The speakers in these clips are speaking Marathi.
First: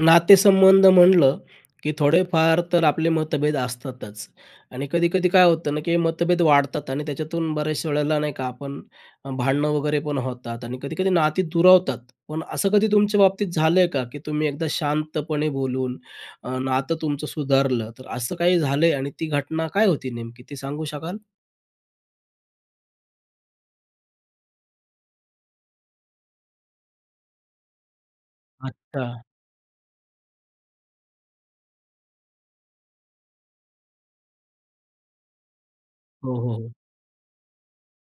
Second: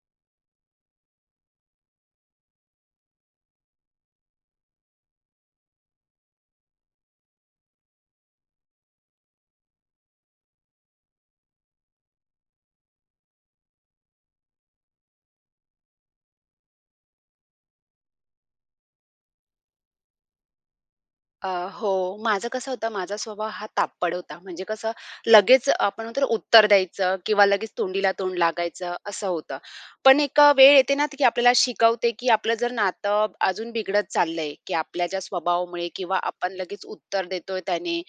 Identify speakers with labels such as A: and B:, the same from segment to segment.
A: नातेसंबंध म्हटलं की थोडेफार तर आपले मतभेद असतातच आणि कधी-कधी काय होतं ना की मतभेद वाढतात आणि त्याच्यातून बऱ्याच वेळेला नाही का, आपण अ, भांडणं वगैरे पण होतात आणि कधी-कधी नाती दुरावतात. पण असं कधी तुमच्या बाबतीत झालंय का की तुम्ही एकदा शांतपणे बोलून अ, नातं तुमचं सुधारलं. तर असं काही झालंय आणि ती घटना काय होती नेमकी ते सांगू शकाल?
B: अ, हो, माझं कसं होतं, माझा स्वभाव हा तापट होता. म्हणजे कसं लगेच, आपण म्हणतो ना, उत्तर द्यायचं किंवा लगेच तोंडीला तोंड लागायचं,
A: अच्छा.
B: असं होतं. पण एक अ, वेळ येते ना त की आपल्याला शिकवते की आपलं जर नातं अजून बिघडत चाललंय की आपल्या ज्या स्वभावामुळे किंवा
A: हो,
B: आपण
A: हो, हो.
B: लगेच उत्तर देतोय त्याने,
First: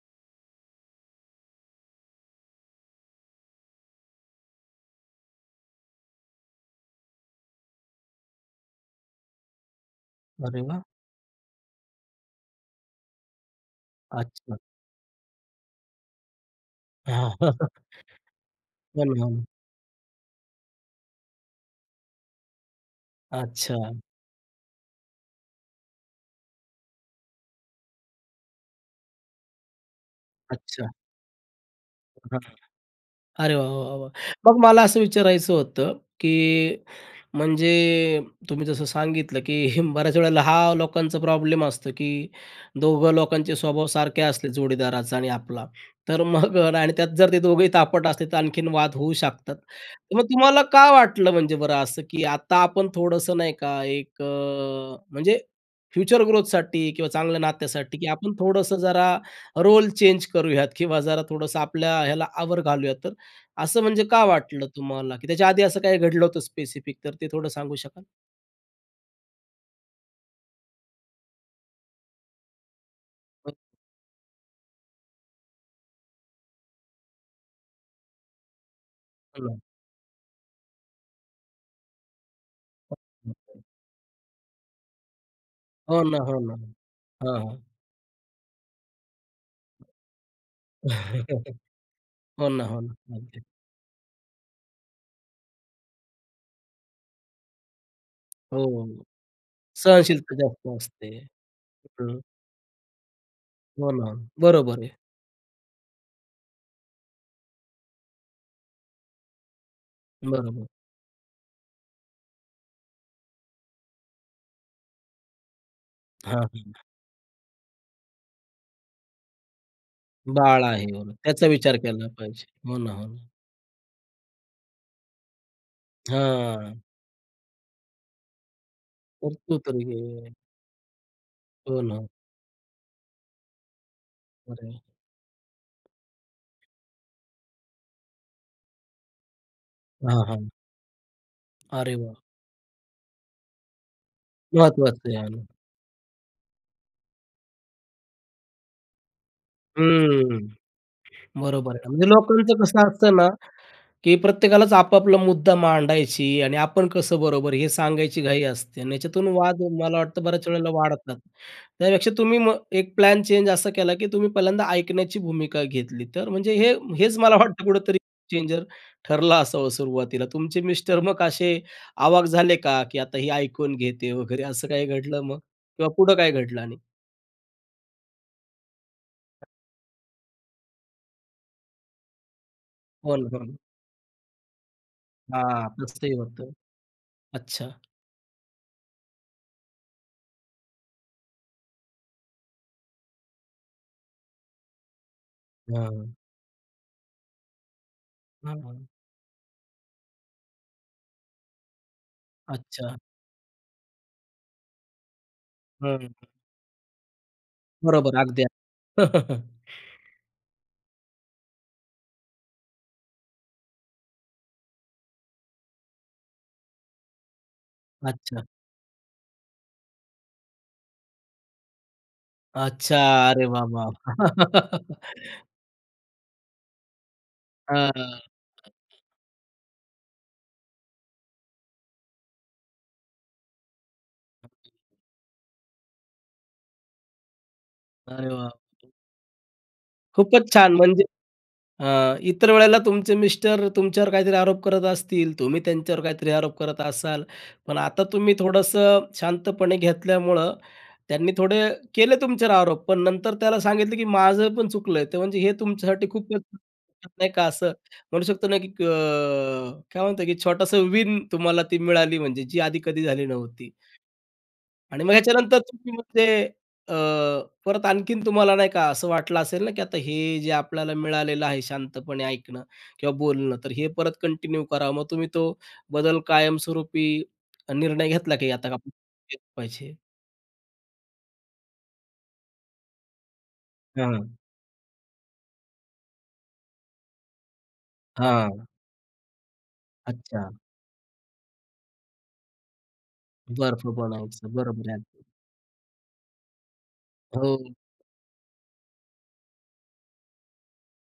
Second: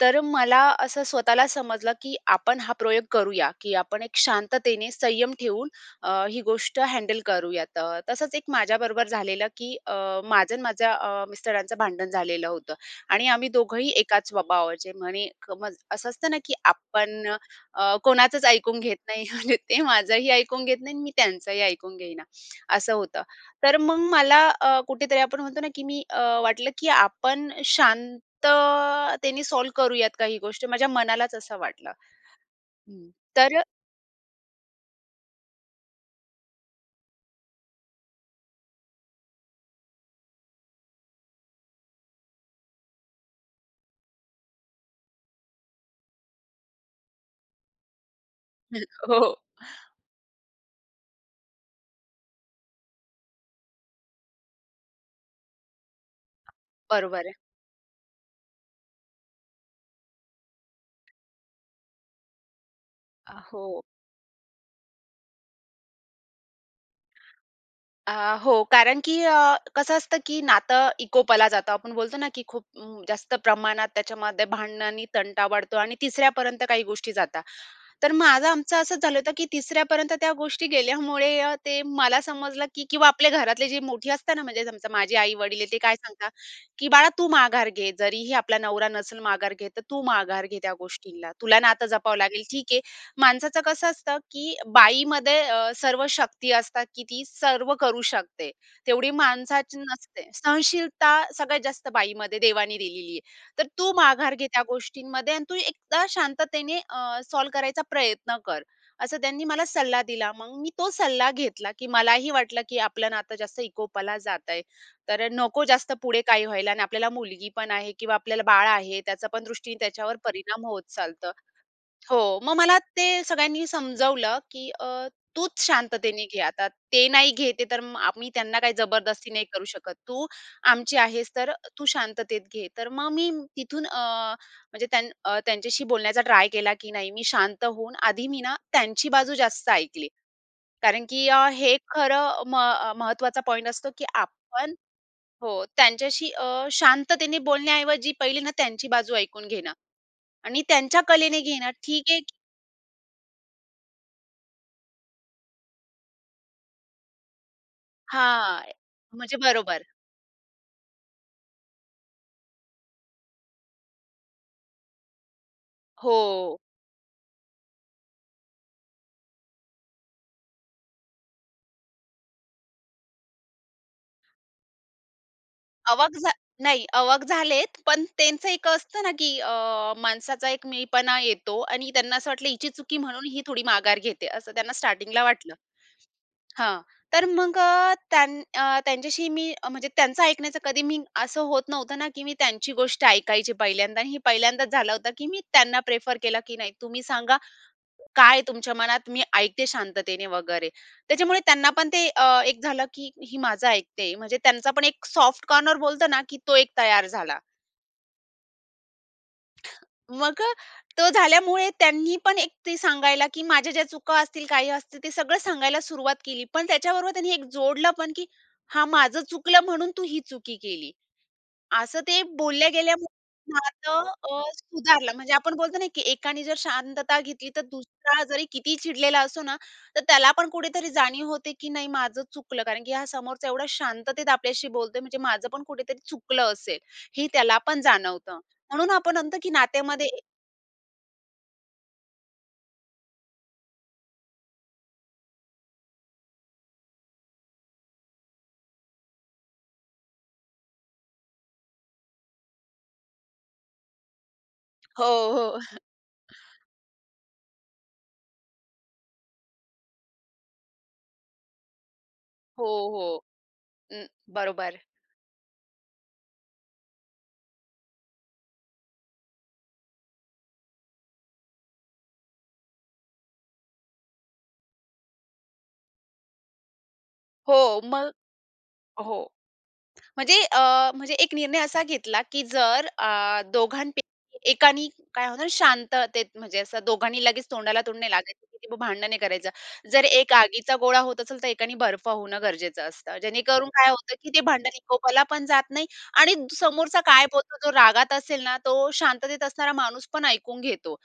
B: तर मला असं स्वतःला समजलं की आपण हा प्रयोग करूया की आपण एक शांततेने संयम ठेवून अ, ही गोष्ट हँडल करूयात. अ, तसंच एक माझ्याबरोबर झालेलं की अ, माझं
A: अरे
B: अन्
A: वाह!
B: माझ्या अ, मिस्टरांचं भांडण झालेलं होतं आणि आम्ही दोघंही एकाच
A: अच्छा.
B: स्वभावाचे म्हणे क म असं असतं ना की आपण
A: हां. हो
B: अ, कोणाचंच ऐकून घेत
A: ना,
B: नाही
A: हो ना.
B: म्हणजे ते माझंही ऐकून घेत नाही आणि मी त्यांचंही ऐकून घेईना. असं होतं. तर मग
A: अच्छा.
B: मला अ, कुठेतरी आपण म्हणतो ना की मी अ, वाटलं की आपण शांततेने सॉल्व्ह करूयात काही गोष्टी माझ्या
A: अच्छा.
B: मनालाच असं वाटलं.
A: हां.
B: हं.
A: अरे
B: तर अ
A: वाह, वाह, वाह! मग मला असं विचारायचं होतं की म्हणजे तुम्ही जसं सांगितलं की बऱ्याच वेळेला हा लोकांचा प्रॉब्लेम असतो की दोघं लोकांचे स्वभाव सारखे असले, जोडीदाराचा आणि आपला, तर मग अ, आणि त्यात जर ते दोघेही तापट असले, तर आणखीन
B: हं.
A: वाद होऊ
B: हो, हो.
A: शकतात. तर मग तुम्हाला का वाटलं म्हणजे बरं असं की आता आपण थोडंसं, नाही का, एक अ, म्हणजे फ्युचर ग्रोथसाठी किंवा
B: बरोबर आहे.
A: चांगल्या नात्यासाठी की आपण थोडंसं जरा रोल चेंज करूयात किंवा जरा थोडंसं आपल्या ह्याला आवर घा लूयात. तर
B: अ, हो.
A: असं म्हणजे का वाटलं तुम्हाला की त्याच्या आधी असं काही घडलं होतं स्पेसिफिक तर ते थोडं सांगू शकाल?
B: अ, हो. कारण की अ, कसं असतं की नातं विकोपाला जातं आपण बोलतो ना की खूप अं, जास्त
A: हं.
B: प्रमाणात त्याच्यामध्ये भांडणं आणि तंटा वाढतो आणि तिसऱ्यापर्यंत काही गोष्टी जातात. तर माझं, आमचं असंच झालं होतं की
A: हो ना.
B: तिसऱ्यापर्यंत त्या गोष्टी गेल्यामुळे अ, ते मला समजलं की किंवा आपले
A: अच्छा.
B: घरातले जे मोठी असतात ना म्हणजे समजा माझी आई-वडील आहे ते काय
A: हो ना,
B: सांगतात
A: हो ना.
B: की "बाळा तू
A: हां, हां.
B: माघार घे, जरीही आपला नवरा नसेल माघार घेत, तर तू माघार घे त्या गोष्टींना. तुला नातं जपावं लागेल,
A: हो ना,
B: ठीक
A: हो
B: आहे.
A: ना. अगदी.
B: माणसाचं कसं असतं की बाईमध्ये अ, सर्व शक्ती ती असतात की ती सर्व करू शकते,
A: हो.
B: तेवढी माणसाची नसते.
A: सहनशीलता जास्त असते.
B: सहनशीलता सगळ्यात जास्त
A: हं.
B: बाईमध्ये देवाने दिलेली आहे. तर तू
A: हो ना.
B: माघार घे त्या
A: बरोबर आहे.
B: गोष्टींमध्ये आणि तू एकदा शांततेने अ, सॉल्व्ह करायचा प्रयत्न कर." असं त्यांनी मला सल्ला दिला. मग
A: बरोबर.
B: मी तो सल्ला घेतला की मलाही वाटलं की आपलं नातं जास्त विकोपाला जातयं, तर अ, नको जास्त पुढे
A: हां,
B: काही
A: हां,
B: व्हायला आणि
A: हां.
B: आपल्याला मुलगी पण आहे किंवा आपल्याला बाळ आहे, त्याचा पण दृष्टीने त्याच्यावर
A: बाळ
B: परिणाम होत
A: आहे म्हणून.
B: चालतं
A: त्याचा विचार केला
B: हो,
A: पाहिजे.
B: मग
A: हो
B: मला
A: ना, हो
B: ते
A: ना.
B: सगळ्यांनी समजावलं की अ, "तूच शांततेने घेआता,
A: हां.
B: ते नाही घेत आहे तर म आम्ही त्यांना काही जबरदस्ती
A: तर
B: नाही
A: तू
B: करू
A: तर
B: शकत. तू
A: घे.
B: आमची आहेस, तर अ,
A: हो
B: तू
A: ना.
B: शांततेत घे." तर मग मी तिथून अ,
A: खरंय.
B: म्हणजे त्यां अ, त्यांच्याशी बोलण्याचा ट्राय केला, की नाही मी शांत होऊन आधी मी ना त्यांची बाजू जास्त ऐकली
A: हां, हां.
B: कारण की अ, हे
A: अरे वाह!
B: खरं म अ, महत्त्वाचा पॉइंट असतो की आपण
A: महत्वाचं आहे आणि.
B: हो. त्यांच्याशी अ, शांततेने बोलण्याऐवजी पहिले ना त्यांची बाजू ऐकून घेणं
A: हम्म.
B: आणि त्यांच्या कलेने घेणं
A: बरोबर आहे. म्हणजे
B: ठीक आहे क
A: लोकांचं कसं असतं ना की प्रत्येकालाच आपापला मुद्दा मांडायची आणि आपण कसं बरोबर हे सांगायची घाई
B: हां. ए
A: असते अन् याच्यातून
B: म्हणजे
A: वाद
B: बरोबर.
A: मला वाटतं बऱ्याच वेळेला वाढतात. त्यापेक्षा तुम्ही मग एक प्लॅन चेंज असा केला की तुम्ही पहिल्यांदा ऐकण्याची भूमिका घेतली. तर म्हणजे
B: हो.
A: हे हेच मला वाटतं कुठेतरी चेंजर ठरलं असावं सुरुवातीला. तुमचे मिस्टर मग असे आवाक झाले का की आता ही ऐकून घेते आहे वगैरे असं काही घडलं मग? किंवा पुढं
B: आवाक झा
A: काही घडलं आणि?
B: नाही, आवाक झाले आहेत, पण त्यांचं एक असतं ना की
A: हां.
B: अ, माणसाचा एक मीपणा येतो आणि त्यांना असं वाटलं हिची चुकी
A: हो
B: म्हणून
A: ना,
B: ही
A: हो ना.
B: थोडी माघार घेते. असं त्यांना स्टार्टिंगला वाटलं
A: हां, तसंही होतं.
B: हां. तर मग
A: अच्छा.
B: अ, त्यांन अ, त्यांच्याशी मी अ म्हणजे त्यांचं ऐकण्याचं कधी मी असं होत नव्हतं ना की मी त्यांची गोष्ट ऐकायची पहिल्यांदा आणि हे पहिल्यांदाच झालं होतं की मी त्यांना
A: हां.
B: प्रिफर केला की नाही तुम्ही सांगा काय
A: हां,
B: तुमच्या
A: हां.
B: मनात, मी ऐकते शांततेने वगैरे. त्याच्यामुळे त्यांना पण ते एक अ, झालं
A: अच्छा.
B: की हे माझं ऐकते म्हणजे त्यांचा पण एक सॉफ्ट कॉर्नर
A: हां,
B: बोलतो
A: हां.
B: ना की तो एक तयार झाला.
A: बरोबर. अगदी अगदी.
B: मग, तो झाल्यामुळे त्यांनी पण एक ते सांगायला की माझ्या ज्या चुका असतील, काही असतील ते सगळं सांगायला सुरुवात केली. पण त्याच्याबरोबर त्यांनी एक जोडलं पण की
A: अच्छा!
B: "हां. माझं चुकलं म्हणून तू ही चुकी केली." असं ते बोलल्या
A: अच्छा!
B: गेल्यामुळे
A: अरे वाह वाह.
B: नातं अ, सुधारलं. म्हणजे आपण बोलतो ना की एकाने जर शांतता घेतली तर
A: अ, हां, हां.
B: दुसरा जरी कितीही चिडलेला असो ना तर त्याला पण कुठेतरी जाणीव होते की नाही माझं चुकलं कारण की हा समोरचा एवढा शांततेत आपल्याशी
A: [unintelligible]
B: बोलतोय म्हणजे माझं पण कुठेतरी चुकलं असेल हे त्याला पण
A: अरे
B: जाणवतं. म्हणून
A: बापरे.
B: आपण म्हणतो की नात्यामध्ये
A: खूपच छान. म्हणजे अ, इतर वेळेला तुमचे मिस्टर तुमच्यावर काहीतरी आरोप करत असतील, तुम्ही त्यांच्यावर काहीतरी आरोप करत असाल. पण आता तुम्ही थोडंसं शांतपणे घेतल्यामुळं त्यांनी थोडे केले तुमच्यावर आरोप पण नंतर त्याला सांगितलं की माझं पण चुकलं
B: हो,
A: आहे, ते म्हणजे हे
B: हो.
A: तुमच्यासाठी खूप [unintelligible] नाही का असं म्हणू शकतो ना की अ, काय म्हणतात की छोटासा विन तुम्हाला ती मिळाली म्हणजे जी
B: हो,
A: आधी कधी
B: हो.
A: झाली नव्हती.
B: अ, बरोबर.
A: आणि मग याच्यानंतर तुम्ही मग ते अ, परत आणखीन तुम्हाला नाही का असं वाटलं असेल ना की आता हे जे आपल्याला मिळालेलं आहे शांतपणे ऐकणं किंवा बोलणं. तर हे परत कंटिन्यू करावं मग तुम्ही तो बदल कायमस्वरूपी
B: हो.
A: निर्णय
B: मग
A: घेतला की आता काय
B: हो.
A: केलं पाहिजे?
B: म्हणजे अ, म्हणजे एक निर्णय असा घेतला की जर अ, दोघांपैकी
A: हां.
B: एकाने काय होतं शांततेत म्हणजे असं दोघांनी लगेच तोंडाला तोंड लागायचं
A: हां.
B: की ते भांडणे करायचं जर एक
A: अच्छा.
B: आगीचा गोळा होत असेल तर एकाने बर्फ होणं गरजेचं असतं. जेणेकरून
A: बर्फ
B: काय होतं की ते
A: बनायचं.
B: भांडण
A: बरोबर आहे अगदी.
B: विकोपाला पण जात नाही आणि समोरचा काय बोलतो, जो
A: हो.
B: रागात असेल ना तो शांततेत असणारा माणूस पण ऐकून घेतो.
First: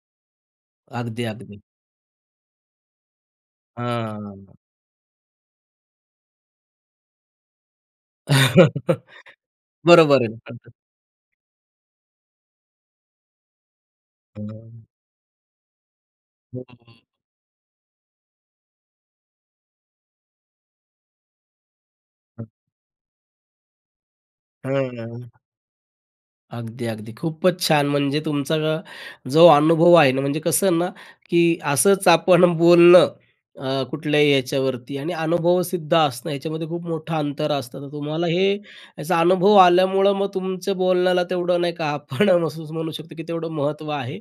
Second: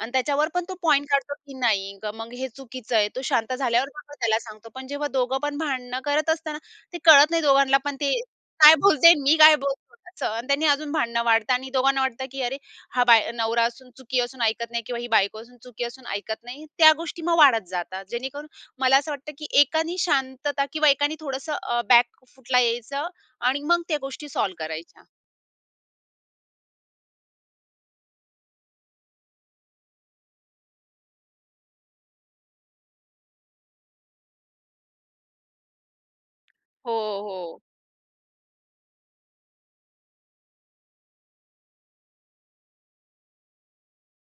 B: आणि त्याच्यावर पण तो पॉइंट
A: अगदी,
B: काढतो की
A: अगदी.
B: नाही मग हे चुकीचं आहे तो शांत झाल्यावर मग आपण त्याला
A: हां.
B: सांगतो. पण जेव्हा दोघं पण भांडणं करत असताना ते कळत नाही दोघांना पण ते काय बोलते मी काय बोलतो
A: बरोबर
B: असं
A: आहे ना
B: आणि त्यांनी
A: पद्धत.
B: अजून भांडणं वाढतं आणि दोघांना वाटतं की अरे! हा बाय नवरा असून चुकी असून ऐकत नाही
A: हां.
B: किंवा ही बायको असून चुकी असून ऐकत नाही.
A: हो,
B: त्या
A: हो.
B: गोष्टी मग वाढत जातात. जेणेकरून मला असं वाटतं की एकानी शांतता किंवा एकानी थोडंसं अ, बॅक फूटला यायचं आणि मग त्या गोष्टी सॉल्व्ह करायच्या.
A: हां. अगदी, अगदी. खूपच छान! म्हणजे तुमचा जो अनुभव आहे ना, म्हणजे कसं आहे ना, की असंच आपण बोलणं अ, कुठल्याही याच्यावरती आणि अनुभवसिद्ध असणं याच्यामध्ये खूप
B: हो,
A: मोठं अंतर
B: हो.
A: असतं. तर तुम्हाला हे याचा अनुभव आल्यामुळं मग तुमच्या बोलण्याला तेवढं नाही का, आपण असं म्हणू शकतो, की तेवढं महत्त्व आहे.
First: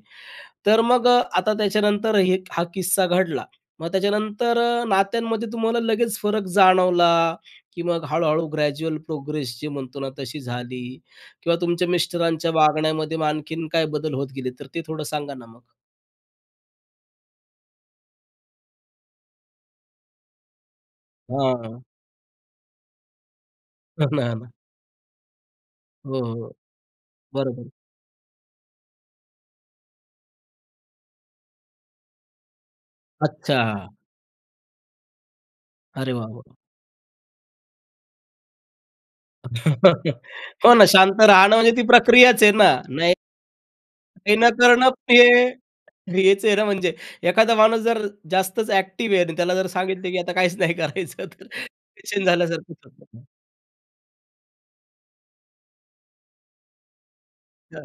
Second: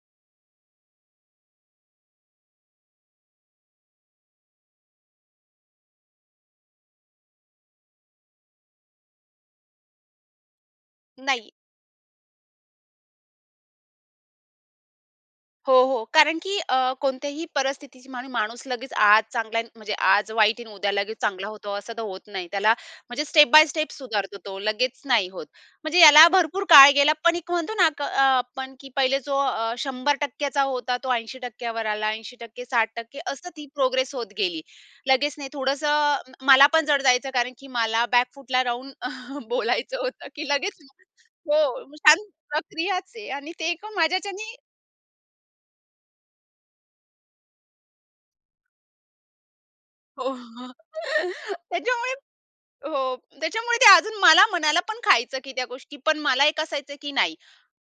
A: तर अ, मग आता त्याच्यानंतर हे हा किस्सा घडला. मग त्याच्यानंतर नात्यांमध्ये तुम्हाला लगेच फरक जाणवला, की मग हळूहळू ग्रॅज्युअल प्रोग्रेस जे म्हणतो ना तशी झाली
B: नाही.
A: किंवा तुमच्या मिस्टरांच्या वागण्यामध्ये मग आणखीन काय बदल होत गेले, तर ते थोडं सांगा ना मग?
B: हो, हो. कारण की अ, कोणत्याही परिस्थितीत माणूस लगेच आज चांगला, म्हणजे आज वाईट आहे, उद्या लगेच चांगला होतो
A: हां.
B: असं तर होत नाही. त्याला म्हणजे स्टेप बाय स्टेप
A: हो ना, हो
B: सुधारतो
A: ना.
B: तो, लगेच नाही होत. म्हणजे
A: हो,
B: याला
A: हो.
B: भरपूर काळ गेला, पण एक
A: बरोबर.
B: म्हणतो ना अ, आपण, की पहिले जो अ, 100% चा होता, तो 80% वर आला. 80% 60% अशी ती
A: अच्छा.
B: प्रोग्रेस होत गेली. लगेच नाही, थोडंसं
A: अरे, वाह!
B: अ,
A: वाह!
B: मला पण जड जायचं. कारण की मला बॅकफूटला राहून बोलायचं होतं, की
A: हो
B: लगेच
A: ना शांत राहणं म्हणजे ती
B: हो. छान
A: प्रक्रियाच आहे ना,
B: प्रक्रियाच
A: नाही
B: आहे आणि ते एका
A: काही न
B: माझ्याच्याने
A: करणं ते हेच आहे ना म्हणजे एखादा माणूस जर जास्तच ॲक्टिव्ह आहे आणि त्याला जर सांगितलं, की
B: हो,
A: आता काहीच
B: हो.
A: नाही करायचं तर
B: त्याच्यामुळे
A: पेशंट झाल्यासारखचं होतं
B: हो.
A: ना.
B: त्याच्यामुळे ते अजून मला मनाला पण खायचं, की त्या गोष्टीपण मला एक असायचं, की नाही.
A: अच्छा.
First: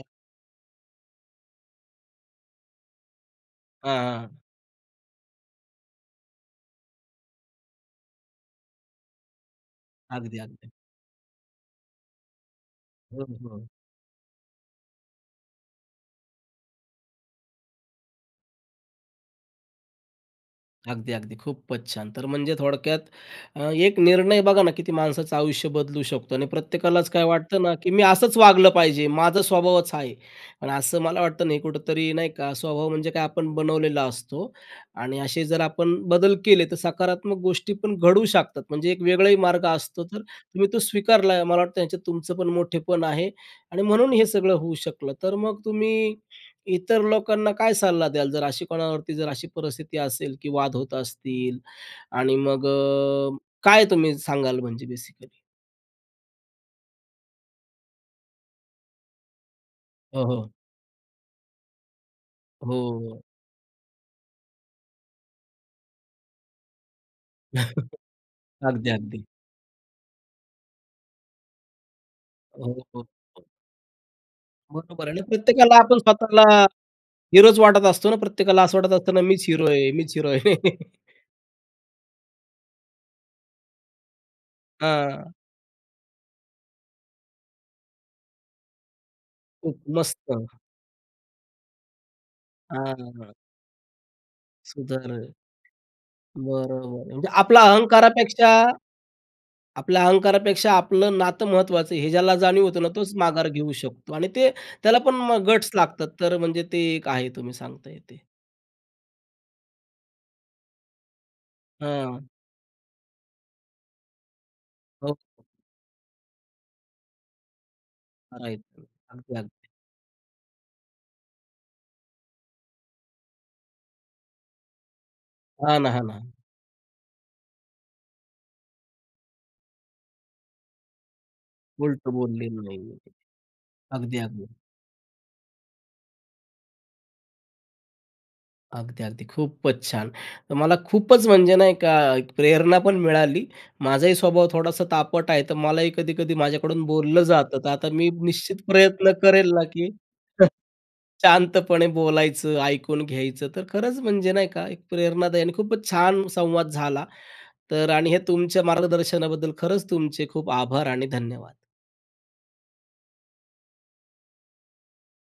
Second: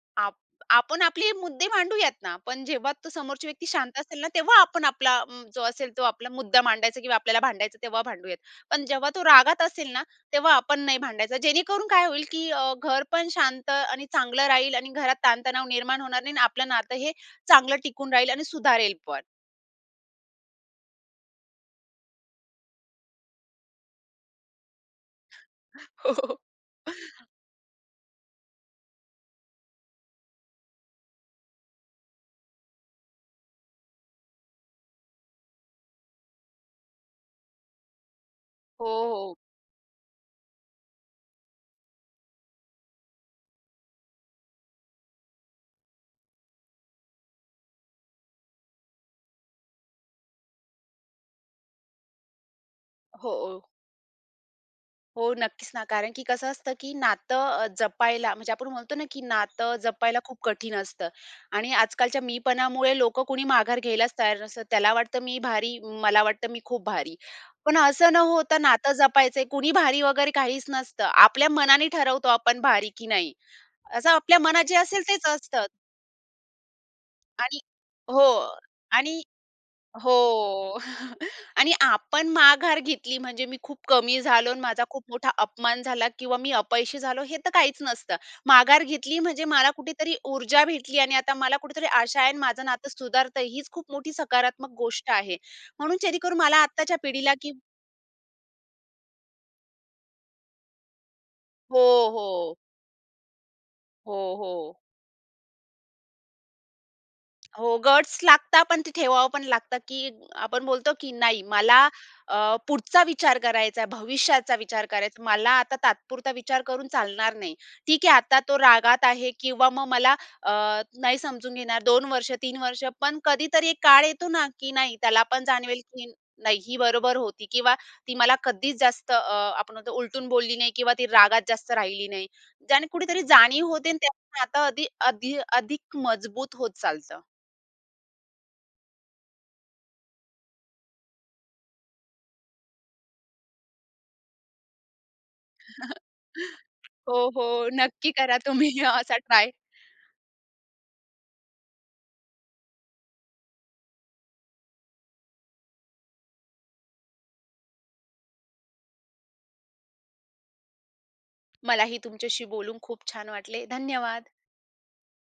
B: आपण आपले मुद्दे भांडूयात ना, पण जेव्हा तो समोरची व्यक्ती
A: हां,
B: शांत असेल ना,
A: हां.
B: तेव्हा आपण आपला जो असेल तो आपला मुद्दा मांडायचा किंवा आपल्याला भांडायचा तेव्हा भांडूयात. पण जेव्हा तो रागात असेल ना,
A: अगदी,
B: तेव्हा
A: अगदी.
B: आपण नाही भांडायचा. जेणेकरून काय होईल, की अ, घर
A: हं,
B: पण
A: हं.
B: शांत आणि चांगलं राहील आणि घरात ताण-तणाव निर्माण होणार नाही आणि आपलं नातं हे चांगलं टिकून राहील आणि सुधारेलपण.
A: अगदी, अगदी, खूपचं छान! तर म्हणजे थोडक्यात अ, 1 निर्णय बघा ना, किती माणसाचं आयुष्य बदलू
B: हो,
A: शकतो
B: हो
A: आणि प्रत्येकालाचं काय वाटतं ना, की मी असचं वागलं पाहिजे, माझा स्वभावचं हा आहे आणि असं मला वाटतं नाही कुठेतरी नाही का, स्वभाव म्हणजे काय? आपण बनवलेला असतो आणि असे जर आपण बदल केले तर सकारात्मक गोष्टी पण घडू शकतात.
B: हो,
A: म्हणजे एक
B: हो.
A: वेगळंही मार्ग असतो. तर तुम्ही तो स्वीकारला, मला वाटतं ह्याच्यात तुमचं पण मोठेपण आहे आणि म्हणून हे सगळं होऊ शकलं. तर मग तुम्ही इतर लोकांना काय सल्ला द्याल? जर अशी कोणावरती जर अशी परिस्थिती असेल, की वाद होत असतील आणि मग अ,
B: हो.
A: काय तुम्ही सांगाल म्हणजे
B: हो,
A: बेसिकली?
B: नक्कीचं ना. कारण की कसं असतं की नातं अ, जपायला म्हणजे आपण म्हणतो ना, की नातं जपायला
A: हो,
B: खूप
A: हो.
B: कठीण असतं आणि आजकालच्या मीपणामुळे
A: हो.
B: लोकं कुणी माघार घ्यायलाचं तयार नसतात. त्याला वाटतं मी भारी. मला वाटतं मी खूप भारी. पण असं न होतं
A: अगदी,
B: नातं
A: अगदी.
B: जपायचयं कुणी भारी वगैरे काहीचं नसतं. आपल्या मनाने ठरवतो, आपण
A: हो,
B: भारी
A: हो,
B: की नाही.
A: हो.
B: असं आपल्या मनात जे असेल
A: बरोबर आहे ना
B: तेचं असतं.
A: प्रत्येकाला आपण स्वतःला
B: आणि
A: हीरोचं वाटत असतो ना,
B: हो,
A: प्रत्येकाला असं वाटत असताना
B: आणि
A: मीचं हिरो आहे,
B: हो,
A: मीचं हिरो आहे.
B: आणि आपण माघार घेतली म्हणजे मी खूप कमी झालो अन् माझा खूप मोठा
A: हां.
B: अपमान झाला किंवा मी अपयशी झालो हे तर काहीचं नसतं. माघार घेतली म्हणजे मला
A: खूप
B: कुठेतरी
A: मस्त.
B: ऊर्जा भेटली आणि आता मला कुठेतरी आशा आहे अन् माझं
A: हां,
B: नातं
A: हां,
B: सुधारत
A: हां.
B: आहे, हीचं खूप मोठी सकारात्मक गोष्ट
A: सुधार आहे.
B: आहे. म्हणून जेणेकरून मला
A: बरं,
B: आत्ताच्या
A: बरं. म्हणजे
B: पिढीला की
A: आपला अहंकारापेक्षा आपला अहंकारापेक्षा आपलं नातं
B: हो,
A: महत्त्वाचं आहे, हे ज्याला
B: हो.
A: जाणीव होतं ना, तोच माघार घेऊ
B: हो,
A: शकतो आणि ते
B: हो.
A: त्याला पण मग गट्स लागतात तर म्हणजे ते एक आहे तुम्ही
B: हो.
A: सांगताय
B: गट्स
A: ते.
B: लागतात पण ते ठेवावं पण लागतं, की आपण बोलतो, की नाही मला
A: हां.
B: अ, पुढचा विचार करायचा आहे, भविष्याचा विचार
A: हो.
B: करायचा आहे. मला आता तात्पुरता विचार करून चालणार नाही. ठीक आहे आता तो
A: आहेत ते,
B: रागात आहे.
A: अगदी, अगदी.
B: किंवा मग मला अ, नाही समजून घेणार 2 वर्ष 3 वर्ष पण कधीतरी एक काळ येतो ना, की नाही, त्याला पण
A: हां
B: जाणवेल,
A: ना, हां
B: की
A: ना.
B: नाही, ही बरोबर होती किंवा ती मला कधीचं जास्त अ, आपण बोलतो उलटून बोलली नाही किंवा ती रागात जास्त राहिली
A: उलटं
B: नाही.
A: बोललेलं नाही
B: ज्याने
A: आहे.
B: कुठेतरी जाणीव होते आणि
A: अगदी,
B: त्यातून
A: अगदी.
B: नातं अधि अधि अधिक मजबूत होत चालतं.
A: अगदी, अगदी. खूपचं छान! तर मला खूपचं म्हणजे नाही का, एक प्रेरणा पण मिळाली. माझाही स्वभाव थोडासा तापट आहे. तर मलाही कधी-कधी माझ्याकडून बोललं
B: हो,
A: जातं. तर
B: हो.
A: आता मी
B: नक्की करा
A: निश्चित
B: तुम्ही
A: प्रयत्न
B: असा ट्राय.
A: करेल ना, की शांतपणे बोलायचं, ऐकून घ्यायचं तर खरंच म्हणजे नाही का? एक प्रेरणादायी आणि खूपचं छान संवाद झाला. तर आणि हे तुमच्या मार्गदर्शनाबद्दल खरचं तुमचे खूप आभार आणि धन्यवाद.
B: मलाही तुमच्याशी बोलून खूप छान वाटले, धन्यवाद.